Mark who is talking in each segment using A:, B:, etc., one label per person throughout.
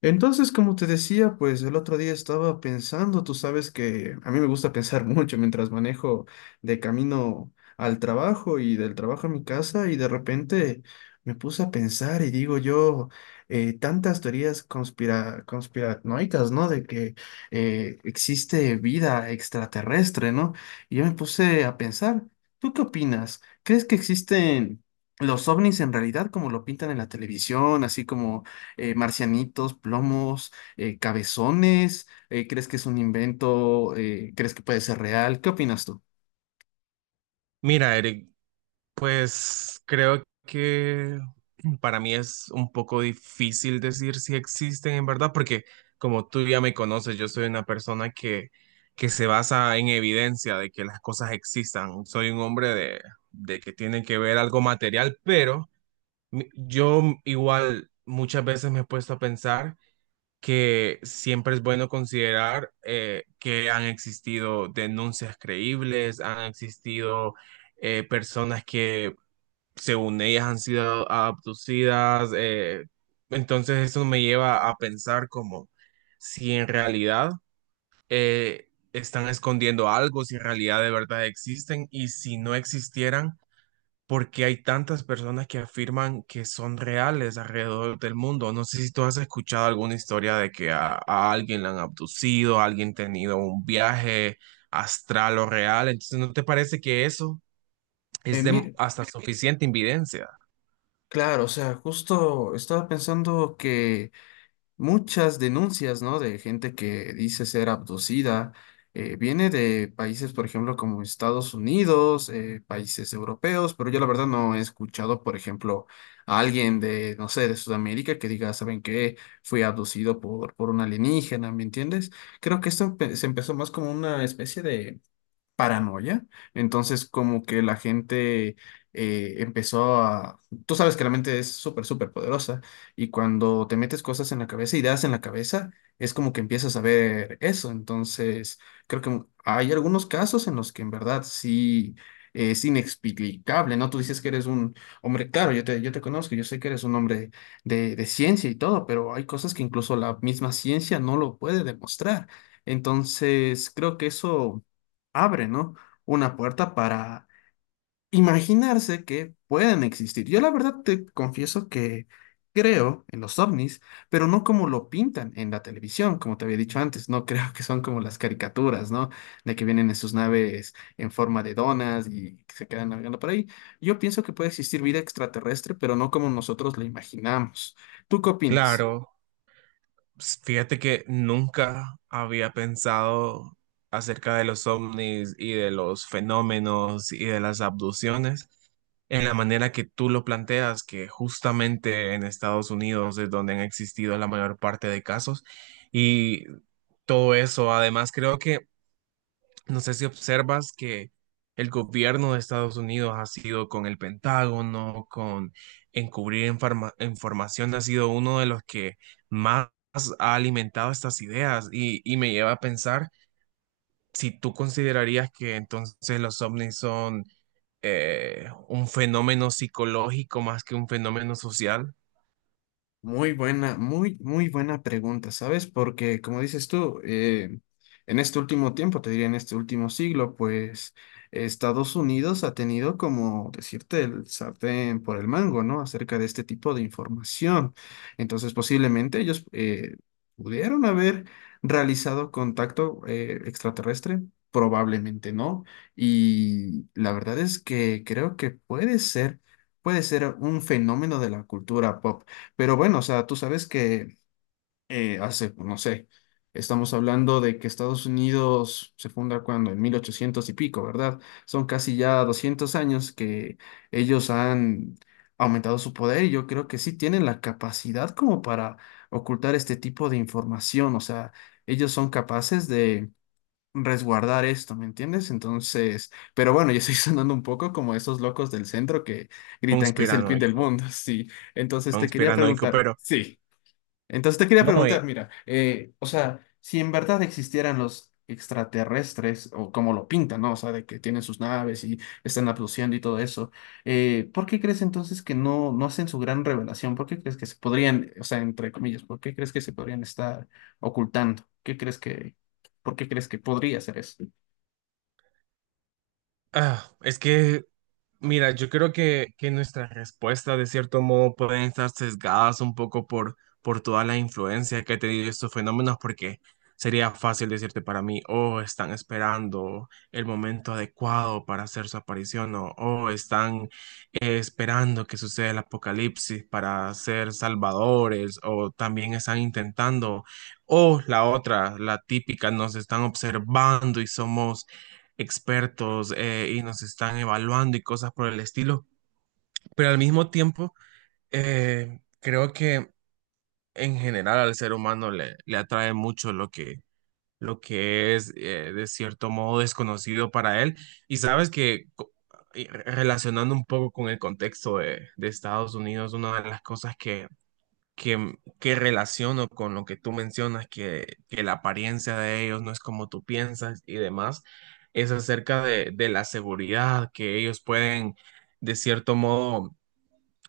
A: Entonces, como te decía, pues el otro día estaba pensando, tú sabes que a mí me gusta pensar mucho mientras manejo de camino al trabajo y del trabajo a mi casa y de repente me puse a pensar y digo yo, tantas teorías conspiranoicas, ¿no? De que existe vida extraterrestre, ¿no? Y yo me puse a pensar, ¿tú qué opinas? ¿Crees que existen... los ovnis en realidad, como lo pintan en la televisión, así como marcianitos, plomos, cabezones? ¿Crees que es un invento? ¿Crees que puede ser real? ¿Qué opinas tú?
B: Mira, Eric, pues creo que para mí es un poco difícil decir si existen en verdad, porque como tú ya me conoces, yo soy una persona que se basa en evidencia de que las cosas existan. Soy un hombre de que tiene que ver algo material, pero yo igual muchas veces me he puesto a pensar que siempre es bueno considerar que han existido denuncias creíbles, han existido personas que según ellas han sido abducidas. Entonces eso me lleva a pensar como si en realidad están escondiendo algo, si en realidad de verdad existen y si no existieran porque hay tantas personas que afirman que son reales alrededor del mundo. No sé si tú has escuchado alguna historia de que a alguien la han abducido, a alguien tenido un viaje astral o real. Entonces, ¿no te parece que eso es de
A: Mire,
B: hasta suficiente evidencia?
A: claro, o sea, justo estaba pensando que muchas denuncias, ¿no? De gente que dice ser abducida. Viene de países, por ejemplo, como Estados Unidos, países europeos, pero yo la verdad no he escuchado, por ejemplo, a alguien de, no sé, de Sudamérica que diga, ¿saben qué? Fui abducido por un alienígena, ¿me entiendes? Creo que esto se empezó más como una especie de paranoia. Entonces, como que la gente empezó a... Tú sabes que la mente es súper, súper poderosa y cuando te metes cosas en la cabeza, ideas en la cabeza, es como que empiezas a ver eso. Entonces, creo que hay algunos casos en los que en verdad sí... Es inexplicable, ¿no? Tú dices que eres un hombre, claro, yo te conozco, yo sé que eres un hombre de ciencia y todo, pero hay cosas que incluso la misma ciencia no lo puede demostrar. Entonces, creo que eso abre, ¿no? Una puerta para imaginarse que pueden existir. Yo la verdad te confieso que creo en los ovnis, pero no como lo pintan en la televisión, como te había dicho antes, no creo que son como las caricaturas, ¿no? De que vienen en sus naves en forma de donas y que se quedan navegando por ahí. Yo pienso que puede existir vida extraterrestre, pero no como nosotros la imaginamos. ¿Tú qué opinas?
B: Claro. Fíjate que nunca había pensado acerca de los ovnis y de los fenómenos y de las abducciones en la manera que tú lo planteas, que justamente en Estados Unidos es donde han existido la mayor parte de casos y todo eso. Además, creo que no sé si observas que el gobierno de Estados Unidos ha sido con el Pentágono, con información, ha sido uno de los que más ha alimentado estas ideas y me lleva a pensar si tú considerarías que entonces los ovnis son un fenómeno psicológico más que un fenómeno social,
A: Muy buena, muy buena pregunta, ¿sabes? Porque como dices tú, en este último tiempo, te diría en este último siglo, pues Estados Unidos ha tenido como decirte el sartén por el mango, ¿no? Acerca de este tipo de información. Entonces, posiblemente ellos pudieron haber realizado contacto extraterrestre, probablemente no. Y la verdad es que creo que puede ser un fenómeno de la cultura pop. Pero bueno, o sea, tú sabes que hace, pues, no sé, estamos hablando de que Estados Unidos se funda cuando, en 1800 y pico, ¿verdad? Son casi ya 200 años que ellos han aumentado su poder y yo creo que sí tienen la capacidad como para ocultar este tipo de información, o sea, ellos son capaces de resguardar esto, ¿me entiendes? Entonces, pero bueno, yo estoy sonando un poco como esos locos del centro que gritan que es el fin del
B: conspiranoico,
A: mundo, sí. Entonces te quería
B: conspiranoico,
A: preguntar,
B: pero
A: sí, entonces te quería
B: no,
A: preguntar, mira, o sea, si en verdad existieran los extraterrestres, o como lo pintan, ¿no? O sea, de que tienen sus naves y están abduciendo y todo eso, ¿por qué crees entonces que no, no hacen su gran revelación? ¿Por qué crees que se podrían, o sea, entre comillas, ¿por qué crees que se podrían estar ocultando? ¿Por qué crees que podría ser eso?
B: ah, es que Mira, yo creo que nuestras respuestas de cierto modo pueden estar sesgadas un poco por toda la influencia que ha tenido estos fenómenos, porque sería fácil decirte para mí, oh, están esperando el momento adecuado para hacer su aparición, o oh, están esperando que suceda el apocalipsis para ser salvadores, o también están intentando, o la otra, la típica, nos están observando y somos expertos y nos están evaluando y cosas por el estilo, pero al mismo tiempo creo que en general al ser humano le atrae mucho lo lo que es de cierto modo desconocido para él y sabes que relacionando un poco con el contexto de Estados Unidos, una de las cosas que relaciono con lo que tú mencionas, que la apariencia de ellos no es como tú piensas y demás, es acerca de la seguridad, que ellos pueden, de cierto modo,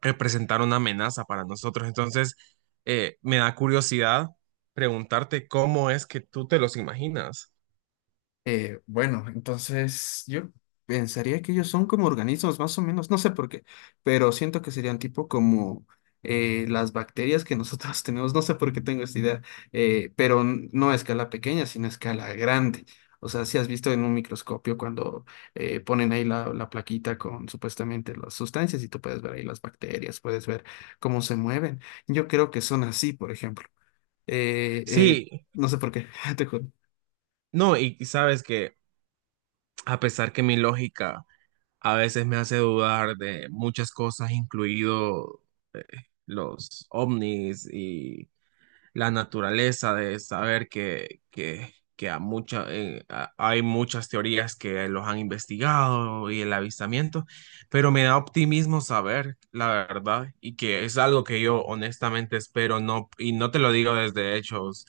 B: representar una amenaza para nosotros. Entonces, me da curiosidad preguntarte cómo es que tú te los imaginas.
A: Bueno, entonces yo pensaría que ellos son como organismos, más o menos, no sé por qué, pero siento que serían tipo como las bacterias que nosotros tenemos, no sé por qué tengo esta idea, pero no a escala pequeña, sino a escala grande. O sea, si has visto en un microscopio cuando ponen ahí la plaquita con supuestamente las sustancias y tú puedes ver ahí las bacterias, puedes ver cómo se mueven. Yo creo que son así, por ejemplo. Eh, eh,
B: Sí,
A: no sé por qué, te juro.
B: no, y sabes que a pesar que mi lógica a veces me hace dudar de muchas cosas, incluido los ovnis y la naturaleza, de saber que a mucha, hay muchas teorías que los han investigado y el avistamiento, pero me da optimismo saber la verdad y que es algo que yo honestamente espero, no, y no te lo digo desde hechos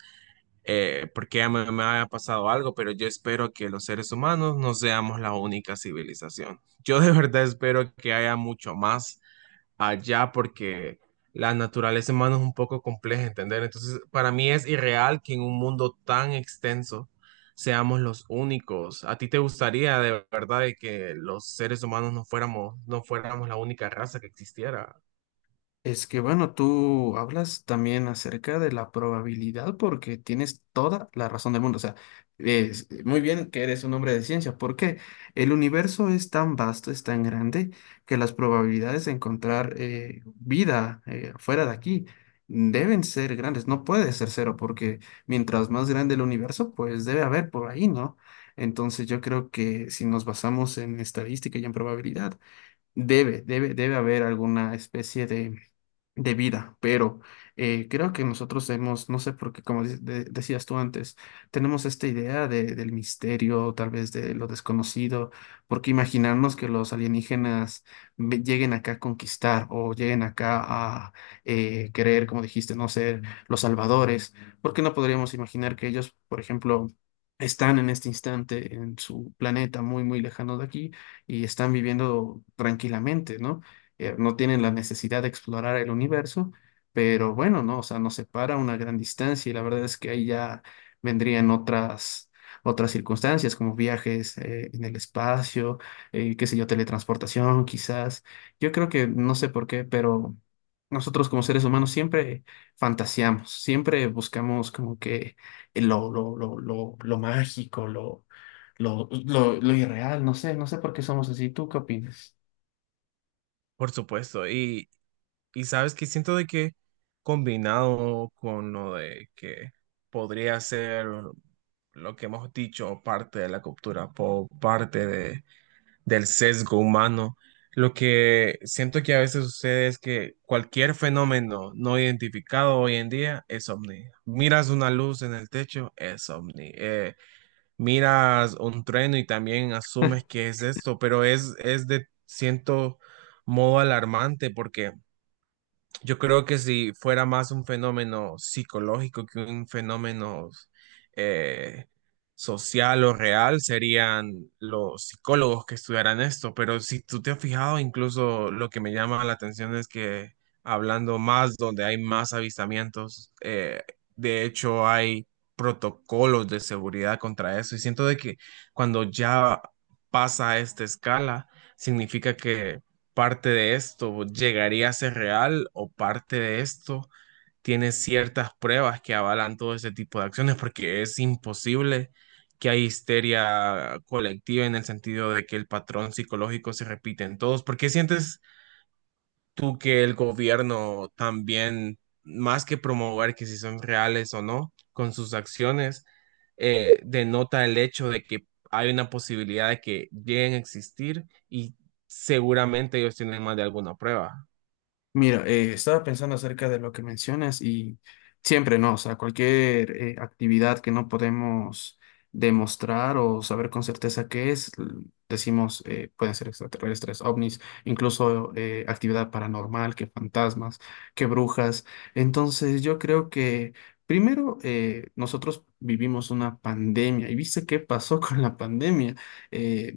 B: porque ya me haya pasado algo, pero yo espero que los seres humanos no seamos la única civilización. Yo de verdad espero que haya mucho más allá porque la naturaleza humana es un poco compleja, ¿entender? Entonces, para mí es irreal que en un mundo tan extenso seamos los únicos. ¿A ti te gustaría de verdad de que los seres humanos no fuéramos la única raza que existiera?
A: Es que bueno, tú hablas también acerca de la probabilidad porque tienes toda la razón del mundo. O sea, es muy bien que eres un hombre de ciencia porque el universo es tan vasto, es tan grande que las probabilidades de encontrar vida fuera de aquí deben ser grandes. No puede ser cero porque mientras más grande el universo, pues debe haber por ahí, ¿no? Entonces yo creo que si nos basamos en estadística y en probabilidad, debe haber alguna especie de vida, pero creo que nosotros hemos, no sé por qué, como decías tú antes, tenemos esta idea del misterio, tal vez de lo desconocido, porque imaginarnos que los alienígenas lleguen acá a conquistar o lleguen acá a querer, como dijiste, no ser los salvadores, ¿por qué no podríamos imaginar que ellos, por ejemplo, están en este instante en su planeta muy, muy lejano de aquí y están viviendo tranquilamente, ¿no? No tienen la necesidad de explorar el universo, pero bueno, no, o sea, nos separa una gran distancia y la verdad es que ahí ya vendrían otras, otras circunstancias como viajes en el espacio, qué sé yo, teletransportación quizás. Yo creo que no sé por qué, pero nosotros como seres humanos siempre fantaseamos, siempre buscamos como que lo mágico, lo irreal, no sé, no sé por qué somos así. ¿Tú qué opinas?
B: Por supuesto. Y sabes que siento de que combinado con lo de que podría ser lo que hemos dicho, parte de la cultura pop, parte de del sesgo humano. Lo que siento que a veces sucede es que cualquier fenómeno no identificado hoy en día es ovni. Miras una luz en el techo, es ovni. Miras un trueno y también asumes que es esto, pero es de cierto modo alarmante porque yo creo que si fuera más un fenómeno psicológico que un fenómeno eh, social o real, serían los psicólogos que estudiaran esto. Pero si tú te has fijado, incluso lo que me llama la atención es que hablando más donde hay más avistamientos, de hecho hay protocolos de seguridad contra eso. Y siento de que cuando ya pasa a esta escala, significa que parte de esto llegaría a ser real o parte de esto tiene ciertas pruebas que avalan todo ese tipo de acciones, porque es imposible que hay histeria colectiva en el sentido de que el patrón psicológico se repite en todos, porque sientes tú que el gobierno también, más que promover que si son reales o no, con sus acciones, denota el hecho de que hay una posibilidad de que lleguen a existir y seguramente ellos tienen más de alguna prueba.
A: Mira, estaba pensando acerca de lo que mencionas y siempre, ¿no? O sea, cualquier actividad que no podemos demostrar o saber con certeza qué es, decimos, pueden ser extraterrestres, ovnis, incluso actividad paranormal, que fantasmas, que brujas. Entonces, yo creo que primero nosotros vivimos una pandemia y viste qué pasó con la pandemia. Eh,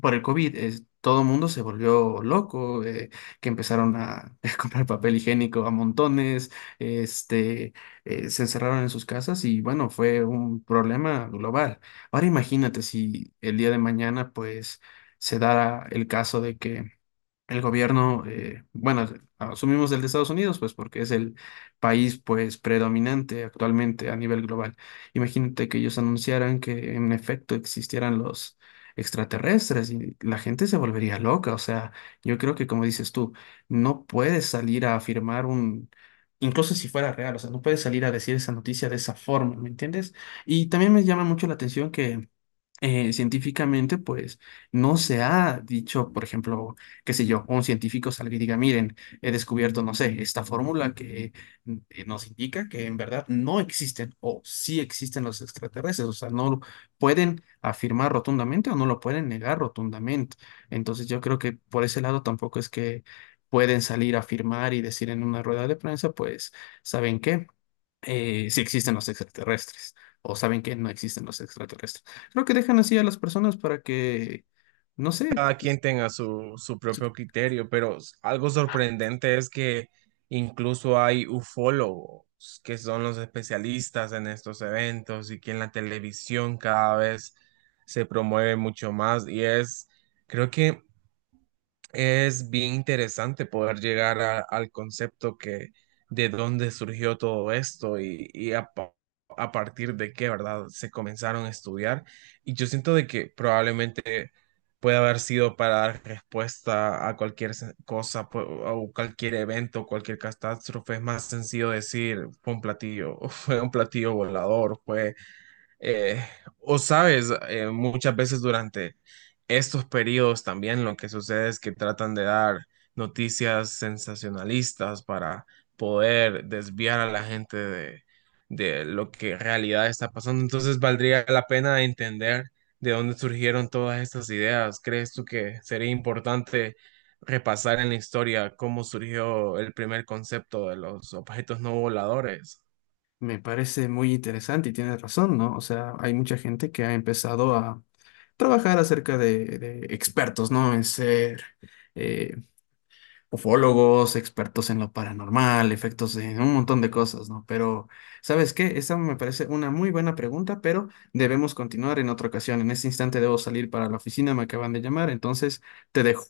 A: por el COVID, es, todo el mundo se volvió loco, que empezaron a, a comprar papel higiénico a montones, este, se encerraron en sus casas y bueno, fue un problema global. Ahora imagínate si el día de mañana pues se dará el caso de que el gobierno, bueno, asumimos el de Estados Unidos, pues porque es el país pues predominante actualmente a nivel global. Imagínate que ellos anunciaran que en efecto existieran los extraterrestres y la gente se volvería loca. O sea, yo creo que como dices tú, no puedes salir a afirmar un... Incluso si fuera real, o sea, no puedes salir a decir esa noticia de esa forma, ¿me entiendes? Y también me llama mucho la atención que científicamente, pues no se ha dicho, por ejemplo, qué sé yo, un científico salga y diga, miren, he descubierto, no sé, esta fórmula que nos indica que en verdad no existen o sí existen los extraterrestres, o sea, no lo pueden afirmar rotundamente o no lo pueden negar rotundamente. Entonces yo creo que por ese lado tampoco es que pueden salir a afirmar y decir en una rueda de prensa, pues, ¿saben qué? Si existen los extraterrestres o saben que no existen los extraterrestres. Creo que dejan así a las personas para que, no sé,
B: Cada quien tenga su propio criterio, pero algo sorprendente es que incluso hay ufólogos, que son los especialistas en estos eventos y que en la televisión cada vez se promueve mucho más creo que es bien interesante poder llegar al concepto que de dónde surgió todo esto y a partir de qué, ¿verdad? Se comenzaron a estudiar y yo siento de que probablemente puede haber sido para dar respuesta a cualquier cosa o cualquier evento, cualquier catástrofe. Es más sencillo decir, fue un platillo, fue un platillo volador, fue eh, o sabes, muchas veces durante estos periodos también lo que sucede es que tratan de dar noticias sensacionalistas para poder desviar a la gente de lo que en realidad está pasando. Entonces valdría la pena entender de dónde surgieron todas estas ideas. ¿Crees tú que sería importante repasar en la historia cómo surgió el primer concepto de los objetos no voladores?
A: me parece muy interesante y tienes razón, ¿no? O sea, hay mucha gente que ha empezado a trabajar acerca de expertos, ¿no? En ser... eh, ufólogos, expertos en lo paranormal, efectos de un montón de cosas, ¿no? Pero, ¿sabes qué? Esa me parece una muy buena pregunta, pero debemos continuar en otra ocasión. En este instante debo salir para la oficina, me acaban de llamar, entonces te dejo.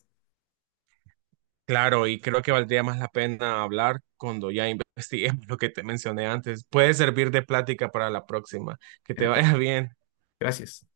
B: Claro, y creo que valdría más la pena hablar cuando ya investiguemos lo que te mencioné antes. Puede servir de plática para la próxima. Que
A: En
B: te
A: efecto.
B: vaya bien.
A: Gracias.